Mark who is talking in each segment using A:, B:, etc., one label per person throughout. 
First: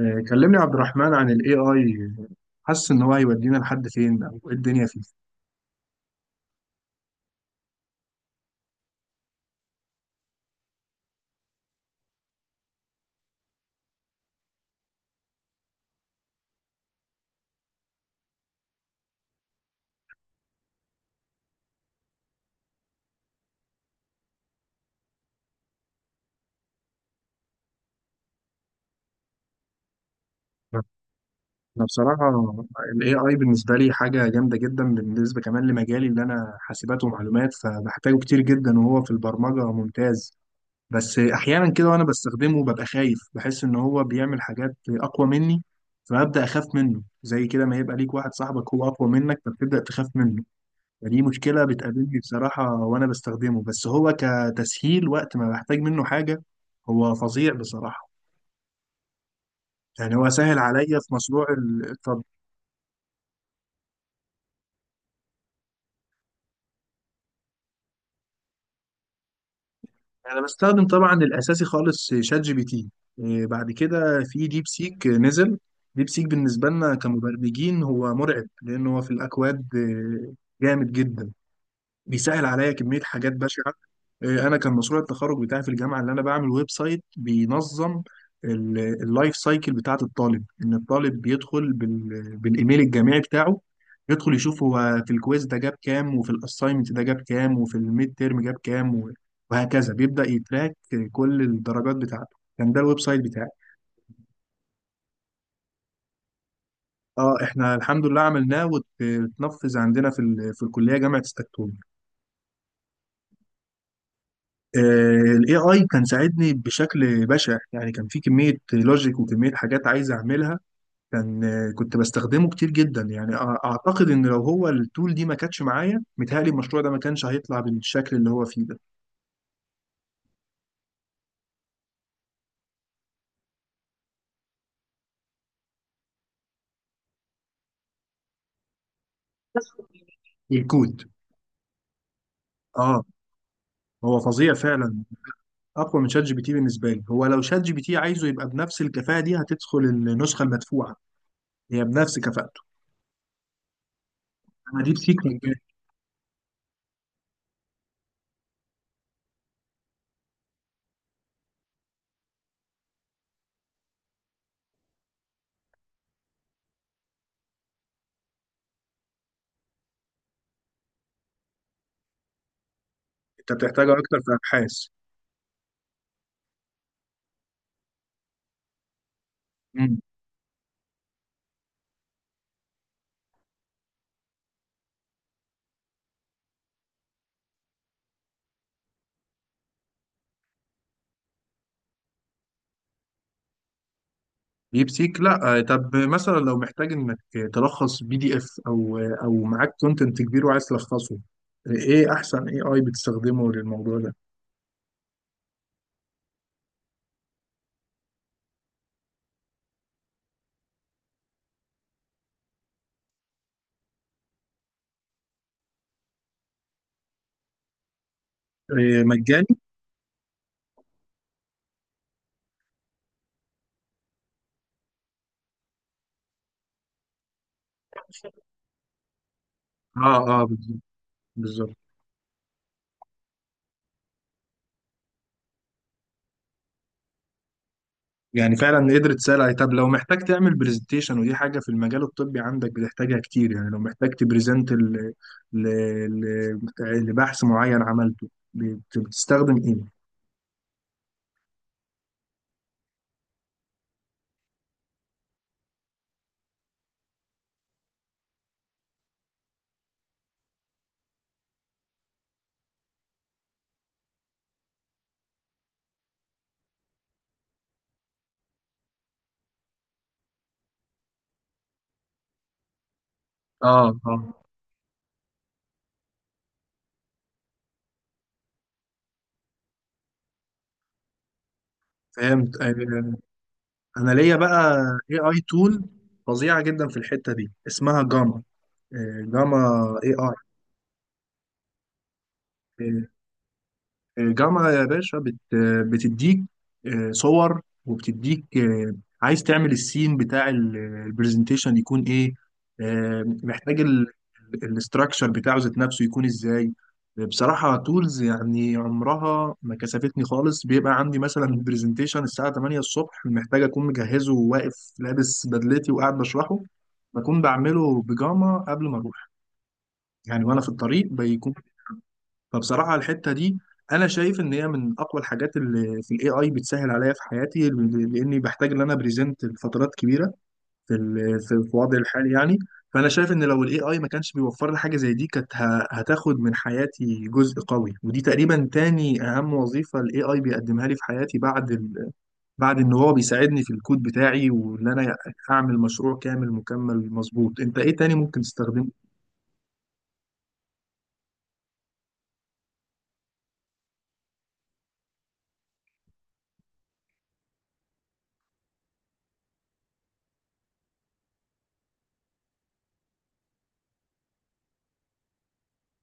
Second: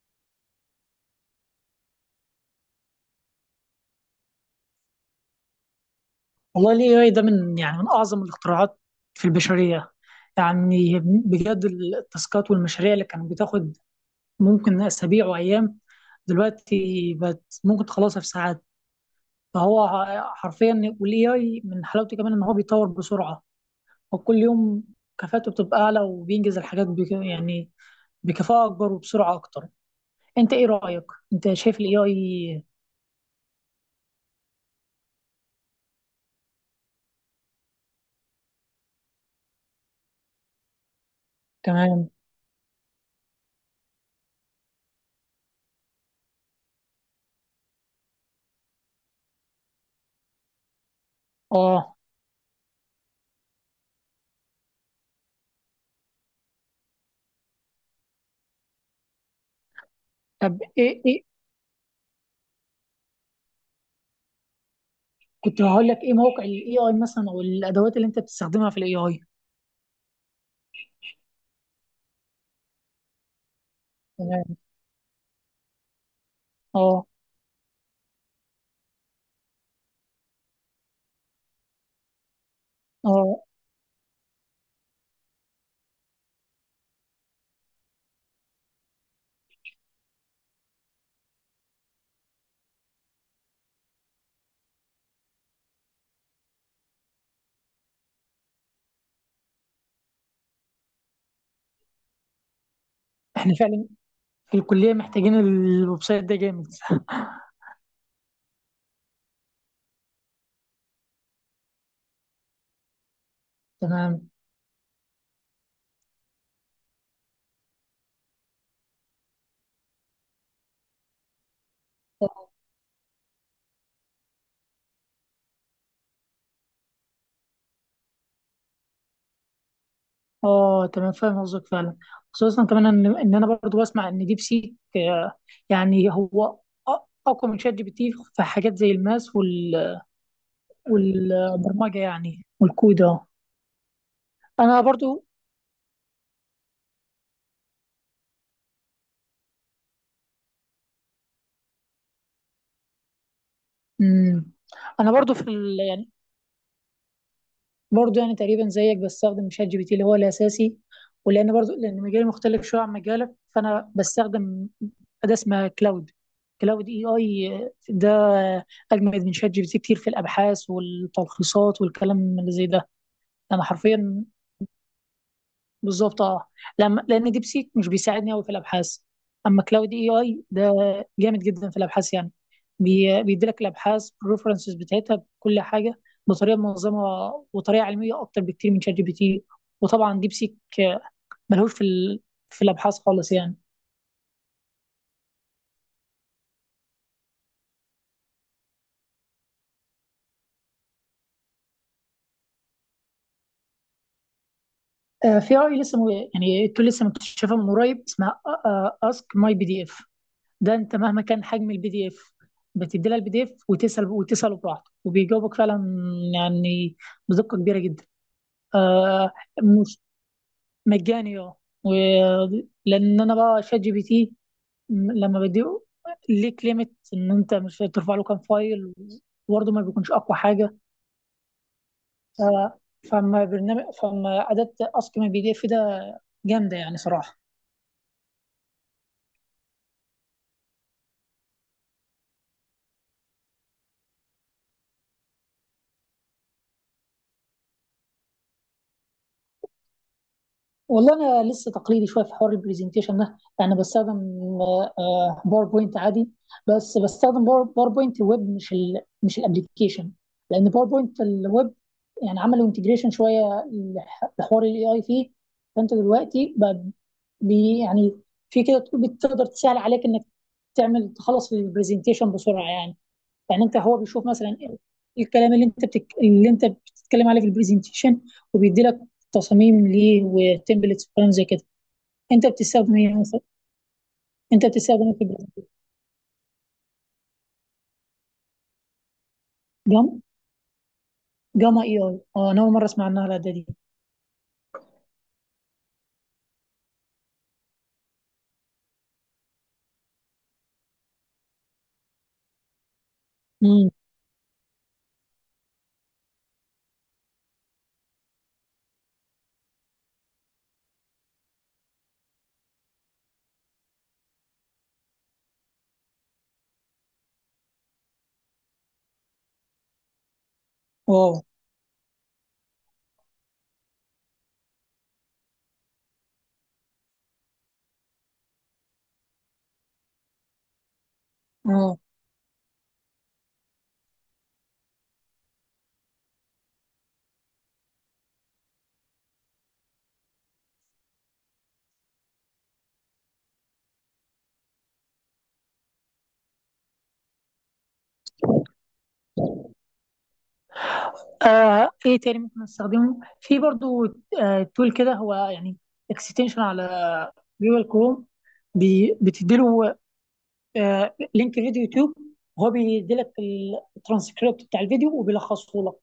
A: كلمني يا عبد الرحمن عن ال AI. حاسس إن هو هيودينا لحد فين أو إيه الدنيا فيه؟
B: والله ال AI ده من أعظم الاختراعات في البشرية. يعني بجد التاسكات والمشاريع اللي كانت بتاخد ممكن أسابيع وأيام، دلوقتي بقت ممكن تخلصها في ساعات. فهو حرفيا، وال AI من حلاوته كمان إن هو بيتطور بسرعة وكل يوم كفاءته بتبقى أعلى وبينجز الحاجات بك يعني بكفاءة أكبر وبسرعة أكتر. أنت إيه رأيك؟ أنت شايف
A: أنا
B: ال
A: بصراحة
B: AI.
A: ال AI بالنسبة لي حاجة جامدة جدا، بالنسبة كمان لمجالي اللي أنا حاسبات ومعلومات فبحتاجه كتير جدا، وهو في البرمجة ممتاز. بس أحيانا كده وأنا
B: تمام.
A: بستخدمه ببقى خايف، بحس إن هو بيعمل حاجات أقوى مني، فببدأ أخاف منه. زي كده ما يبقى ليك واحد صاحبك هو أقوى منك فبتبدأ تخاف منه. فدي مشكلة
B: آه،
A: بتقابلني بصراحة وأنا بستخدمه، بس هو كتسهيل وقت ما بحتاج منه حاجة هو فظيع بصراحة. يعني هو سهل
B: طب
A: عليا
B: إيه
A: في
B: إيه
A: مشروع الطب.
B: كنت هقول لك ايه موقع الاي اي مثلا او الادوات اللي انت بتستخدمها في الاي اي.
A: أنا بستخدم طبعا الأساسي خالص شات جي بي تي. بعد كده في
B: تمام.
A: ديب سيك نزل. ديب سيك بالنسبة لنا
B: اه
A: كمبرمجين هو مرعب، لأن هو في الأكواد جامد جدا. بيسهل عليا كمية حاجات
B: اه،
A: بشعة. أنا كان مشروع التخرج بتاعي في الجامعة اللي أنا بعمل ويب سايت بينظم اللايف سايكل بتاعة الطالب، إن الطالب بيدخل بالإيميل الجامعي بتاعه، يدخل يشوف هو في الكويز ده جاب كام، وفي الأساينمنت ده جاب كام، وفي الميد تيرم جاب كام وهكذا بيبدأ يتراك كل الدرجات بتاعته. كان ده الويب سايت بتاعي.
B: احنا فعلا في الكليه محتاجين الويب سايت ده جامد.
A: اه، احنا الحمد لله عملناه واتنفذ عندنا في في الكلية جامعة ستكتون.
B: تمام.
A: الاي اي كان ساعدني بشكل بشع، يعني كان في كميه لوجيك وكميه حاجات عايز اعملها. كان كنت بستخدمه كتير جدا، يعني اعتقد ان لو هو التول دي ما كانتش معايا متهيألي المشروع ده ما كانش هيطلع بالشكل اللي هو فيه ده.
B: اه، تمام فاهم قصدك فعلا، خصوصا كمان ان انا برضو بسمع ان ديب سيك، يعني هو أ- اقوى من شات جي بي تي في حاجات زي الماس وال
A: الكود
B: والبرمجه يعني والكود
A: اه.
B: اه.
A: هو فظيع
B: انا
A: فعلا.
B: برضو.
A: اقوى من شات جي بي تي بالنسبه لي، هو لو شات جي بي تي عايزه يبقى بنفس الكفاءه دي هتدخل النسخه المدفوعه هي بنفس كفاءته.
B: مم.
A: انا ديب
B: انا
A: سيك
B: برضو في
A: ممكن.
B: يعني برضه يعني تقريبا زيك بستخدم شات جي بي تي اللي هو الاساسي، ولان برضه لان مجالي مختلف شويه عن مجالك فانا بستخدم اداه اسمها كلاود. كلاود اي اي ده اجمد من شات جي بي تي كتير في الابحاث والتلخيصات والكلام اللي زي ده.
A: انت
B: انا
A: بتحتاجها اكتر
B: حرفيا
A: في ابحاث.
B: بالظبط اه، لما لان ديب سيك مش بيساعدني قوي في الابحاث، اما كلاود اي اي ده جامد جدا في الابحاث يعني، بيديلك الابحاث الريفرنسز بتاعتها بكل حاجه بطريقه منظمه وطريقه علميه اكتر بكتير من شات جي بي تي. وطبعا ديب سيك ملهوش في في الابحاث خالص يعني.
A: بيبسيك لا. طب مثلا لو محتاج انك تلخص بي دي اف او او معاك كونتنت كبير وعايز تلخصه، ايه احسن اي اي بتستخدمه للموضوع ده؟
B: في اي لسه يعني التول لسه مكتشفه من قريب اسمها اسك ماي بي دي اف. ده انت مهما كان حجم البي دي اف، بتدي لها البي دي اف وتسال وتساله براحته وبيجاوبك فعلا، يعني بدقه كبيره جدا. آه،
A: مجاني؟
B: مش مجاني اه. و- لان انا بقى شات جي بي تي لما بديه، ليك ليميت ان انت مش ترفع له كام فايل وبرضه ما بيكونش
A: اه
B: اقوى
A: اه،
B: حاجه.
A: بالظبط.
B: آه فما برنامج فما اداه اسك من البي دي اف ده جامده يعني صراحه.
A: يعني فعلا قدرت تسال. طب لو محتاج تعمل برزنتيشن، ودي حاجه في المجال الطبي عندك بتحتاجها كتير، يعني لو محتاج تبرزنت ل... لبحث معين عملته، بتستخدم ايه؟
B: والله انا لسه تقليدي شويه في حوار البرزنتيشن ده، يعني بستخدم باوربوينت عادي، بس بستخدم باوربوينت ويب مش مش الابلكيشن. لان باوربوينت الويب يعني عملوا انتجريشن شويه لحوار الاي اي فيه. فانت دلوقتي بقى بي يعني في كده بتقدر تسهل عليك انك تخلص البرزنتيشن بسرعه يعني. يعني انت
A: اه
B: هو
A: اه،
B: بيشوف مثلا الكلام اللي اللي انت بتتكلم عليه في البرزنتيشن وبيدي لك تصاميم ليه وتمبلتس وكلام زي كده. انت
A: فهمت
B: بتستخدم ايه مثلا؟
A: انا ليا
B: انت
A: بقى
B: بتستخدم ايه
A: اي
B: في
A: اي
B: البرزنتيشن؟
A: تول فظيعه جدا في الحته دي، اسمها جاما. جاما اي
B: جام جاما اي اي اه، انا اول مره
A: اي.
B: اسمع عنها الاداه دي.
A: الجامعة يا باشا بتديك صور، وبتديك عايز تعمل السين بتاع البرزنتيشن يكون ايه، محتاج
B: امم
A: الاستراكشر بتاعه ذات نفسه يكون ازاي. بصراحة تولز يعني عمرها ما كسفتني خالص. بيبقى عندي مثلا برزنتيشن الساعة 8 الصبح، محتاج أكون مجهزه وواقف لابس بدلتي وقاعد بشرحه، بكون بعمله بيجاما قبل ما أروح، يعني وأنا في الطريق
B: واو
A: بيكون. فبصراحة الحتة دي أنا شايف إن هي من أقوى الحاجات اللي في ال AI، بتسهل عليا في حياتي لأني بحتاج إن أنا بريزنت لفترات كبيرة في في
B: اه.
A: وضعي الحالي يعني. فأنا شايف إن لو ال AI ما كانش بيوفر لي حاجة زي دي كانت هتاخد من حياتي جزء قوي. ودي تقريبا تاني أهم وظيفة ال AI بيقدمها لي في حياتي، بعد بعد إن هو بيساعدني في الكود بتاعي وإن أنا أعمل مشروع كامل مكمل مظبوط. أنت إيه تاني ممكن تستخدمه؟
B: ايه تاني ممكن استخدمه في برضو. آه، تول كده هو، يعني اكستنشن على جوجل كروم، بتديله آه لينك فيديو يوتيوب، هو بيديلك الترانسكريبت بتاع الفيديو وبيلخصه لك.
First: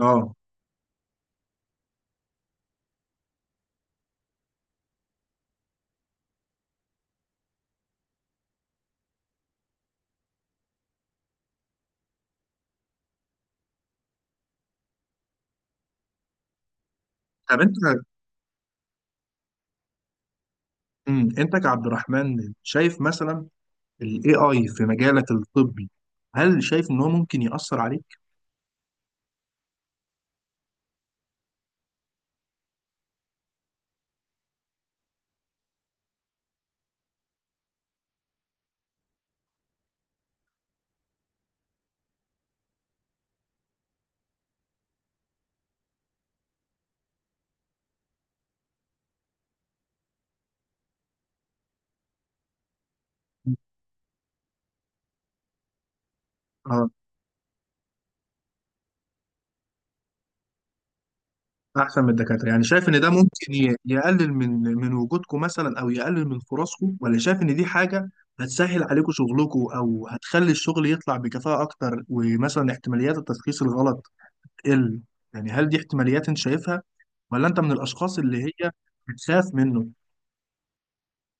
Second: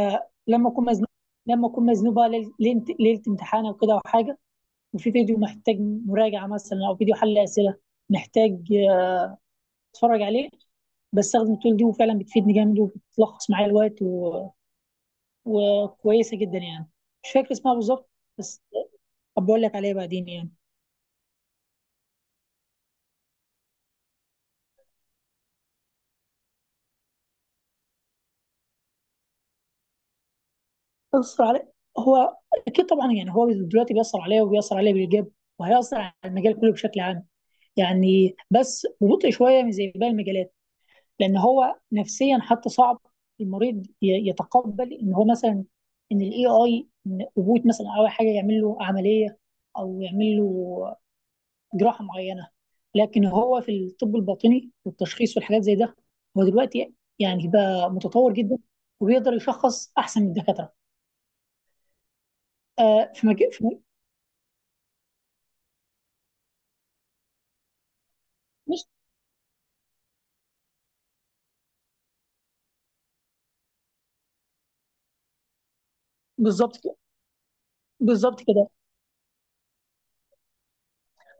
A: آه،
B: اكون مزنوق لما اكون مزنوق بقى ليلة امتحان او كده او حاجه، وفي فيديو محتاج مراجعه مثلا او فيديو حل اسئله، محتاج اتفرج عليه، بستخدم التول دي وفعلا بتفيدني جامد وبتلخص معايا الوقت وكويسه جدا يعني. مش فاكر
A: طب
B: اسمها
A: انت،
B: بالظبط، بس أبقى اقول لك عليها بعدين يعني.
A: مم، انت كعبد الرحمن شايف مثلا ال AI في مجالك الطبي، هل شايف إن هو ممكن يأثر عليك؟
B: بيأثر علي هو، اكيد طبعا يعني هو دلوقتي بيأثر عليا وبيأثر عليا بالايجاب، وهيأثر على المجال كله بشكل عام. يعني بس ببطء شويه من زي باقي المجالات لان هو نفسيا حتى صعب المريض يتقبل ان هو مثلا ان الاي اي، ان روبوت مثلا او حاجه يعمل له عمليه او يعمل له جراحه معينه. لكن هو في الطب الباطني والتشخيص والحاجات زي ده هو
A: اه،
B: دلوقتي يعني بقى متطور جدا، وبيقدر يشخص احسن من الدكاتره.
A: أحسن من الدكاترة، يعني شايف إن ده
B: آه، في مجال
A: ممكن يقلل من من وجودكم مثلا، أو يقلل من فرصكم، ولا شايف إن دي حاجة هتسهل
B: مش.
A: عليكم شغلكم، أو هتخلي الشغل يطلع بكفاءة أكتر، ومثلا احتماليات التشخيص الغلط تقل؟ يعني هل دي احتماليات أنت
B: بالظبط
A: شايفها،
B: كده.
A: ولا أنت من الأشخاص
B: بالظبط
A: اللي
B: كده.
A: هي بتخاف منه؟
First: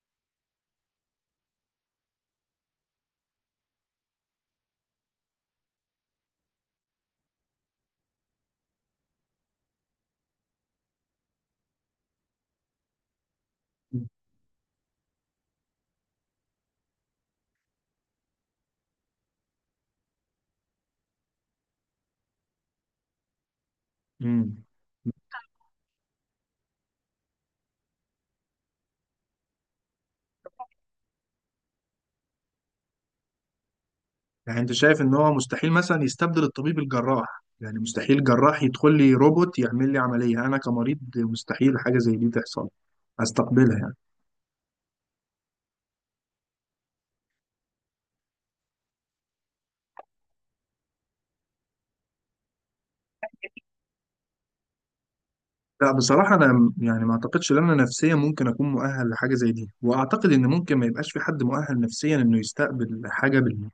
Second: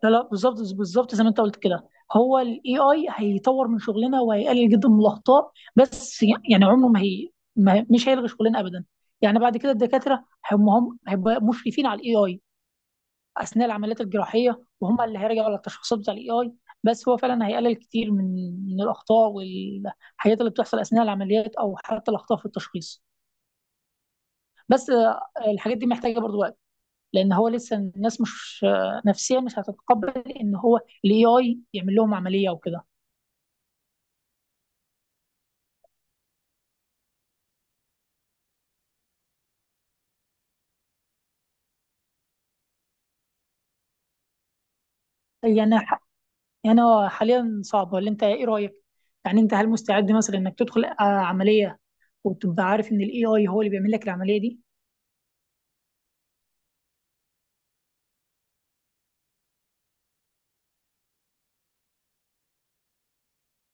B: لا لا، بالظبط بالظبط زي ما انت قلت كده. هو الاي اي هيطور من شغلنا وهيقلل جدا من الاخطاء، بس يعني عمره ما هي ما مش هيلغي شغلنا ابدا. يعني بعد كده الدكاتره هم هيبقى مشرفين على الاي اي اثناء العمليات الجراحيه، وهم اللي هيراجعوا على التشخيصات بتاع الاي اي. بس هو فعلا هيقلل كتير من الاخطاء والحاجات اللي بتحصل اثناء العمليات او حتى الاخطاء في التشخيص.
A: مم.
B: بس الحاجات دي محتاجه برضو وقت، لان هو لسه الناس مش، نفسيا مش هتتقبل ان هو الاي اي يعمل لهم عمليه وكده.
A: يعني انت شايف ان هو مستحيل مثلا يستبدل الطبيب الجراح؟ يعني مستحيل الجراح يدخل لي روبوت يعمل لي عملية، انا كمريض مستحيل حاجة زي دي تحصل استقبلها يعني؟
B: يعني هو حاليا صعب، ولا انت ايه رايك؟ يعني انت هل مستعد مثلا انك تدخل عمليه وتبقى عارف ان الاي اي هو اللي بيعمل لك العمليه دي؟
A: لا بصراحة أنا يعني ما أعتقدش إن أنا نفسيا ممكن أكون مؤهل لحاجة زي دي، وأعتقد إن ممكن ما يبقاش في حد مؤهل نفسيا إنه يستقبل حاجة بال...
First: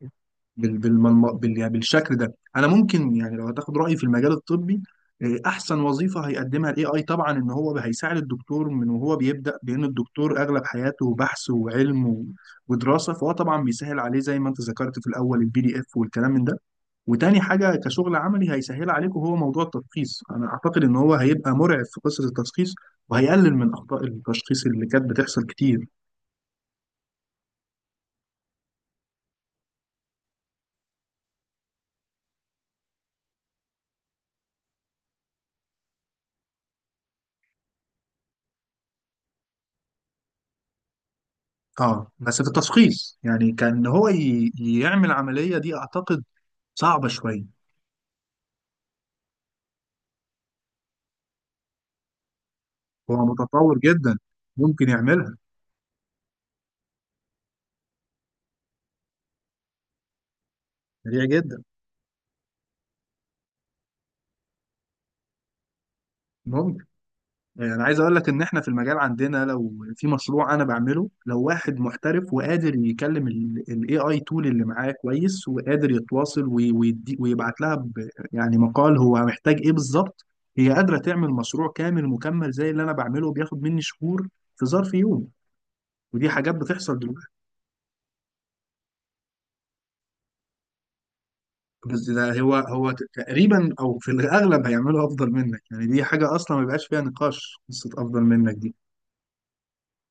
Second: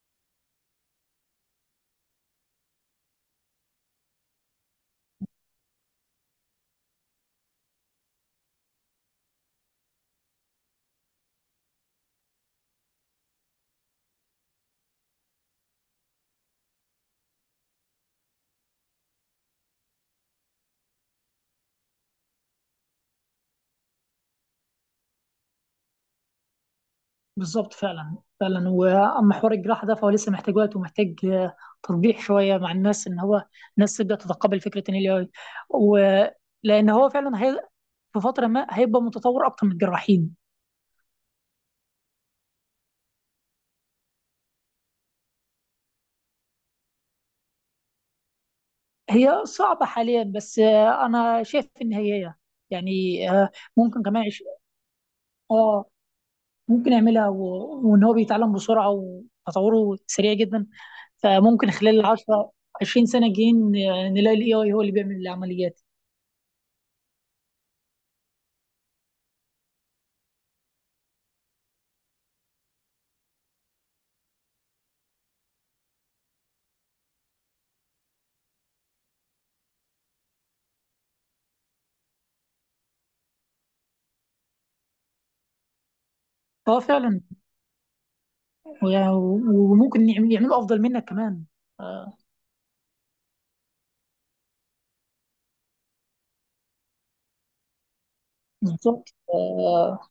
A: بال... بالملم... بال... يعني بالشكل ده. أنا ممكن يعني لو هتاخد رأيي في المجال الطبي، أحسن وظيفة هيقدمها ال AI طبعا إن هو هيساعد الدكتور من وهو بيبدأ، بأن الدكتور أغلب حياته بحث وعلم ودراسة، فهو طبعا بيسهل عليه زي ما أنت ذكرت في الأول البي دي إف والكلام من ده. وتاني حاجة كشغل عملي هيسهل عليكم هو موضوع التشخيص. أنا أعتقد إن هو هيبقى مرعب في قصة التشخيص، وهيقلل من أخطاء التشخيص اللي كانت بتحصل كتير.
B: بالظبط فعلا فعلا. واما حوار الجراحه ده فهو لسه محتاج وقت، ومحتاج تطبيع شويه مع الناس، ان هو الناس تبدا تتقبل فكره ان الاي اي، ولان هو فعلا في فتره ما هيبقى متطور اكتر من الجراحين.
A: أه بس في التشخيص، يعني كان هو يعمل عملية دي أعتقد صعبة شوية.
B: هي صعبة حاليا، بس أنا شايف إن هي
A: هو
B: يعني،
A: متطور
B: ممكن
A: جدا،
B: كمان عش...
A: ممكن يعملها
B: آه ممكن يعملها وإن هو بيتعلم بسرعة وتطوره سريع جدا،
A: سريع جدا.
B: فممكن خلال 10 20 سنة الجايين نلاقي ال AI هو اللي بيعمل العمليات.
A: ممكن. يعني انا عايز اقول لك ان احنا في المجال عندنا لو في مشروع انا بعمله، لو واحد محترف وقادر يكلم الاي اي تول اللي معاه كويس، وقادر يتواصل ويدي ويبعت لها يعني مقال هو محتاج ايه بالظبط، هي قادرة تعمل مشروع كامل مكمل زي اللي انا بعمله بياخد مني شهور في ظرف يوم. ودي حاجات
B: اه
A: بتحصل
B: فعلا.
A: دلوقتي.
B: وممكن يعملوا أفضل منك كمان.
A: بس
B: آه،
A: ده هو هو تقريبا او في الاغلب هيعملوا افضل منك. يعني دي حاجة اصلا ما بيبقاش فيها نقاش قصة افضل منك دي.
B: بالظبط.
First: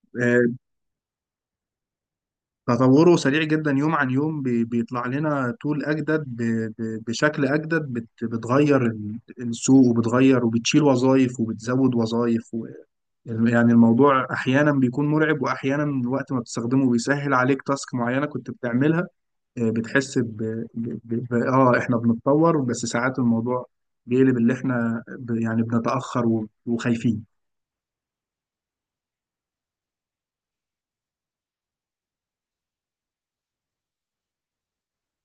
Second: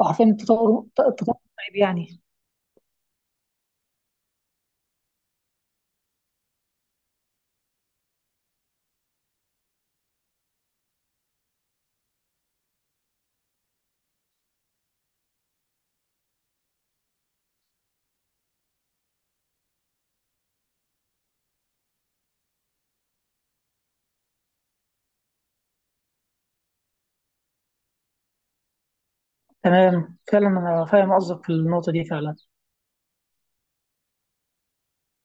B: عارفين، التطور التطور رهيب يعني.
A: تطوره سريع جدا يوم عن يوم، بيطلع لنا طول أجدد بشكل أجدد، بتغير السوق، وبتغير وبتشيل وظائف وبتزود وظائف يعني الموضوع أحيانا بيكون مرعب، وأحيانا الوقت ما بتستخدمه بيسهل عليك تاسك معينة كنت بتعملها، بتحس ب... ب... ب... ب... آه إحنا بنتطور، بس ساعات الموضوع بيقلب اللي إحنا يعني بنتأخر وخايفين.
B: تمام، فعلا أنا فاهم قصدك في النقطة دي فعلا.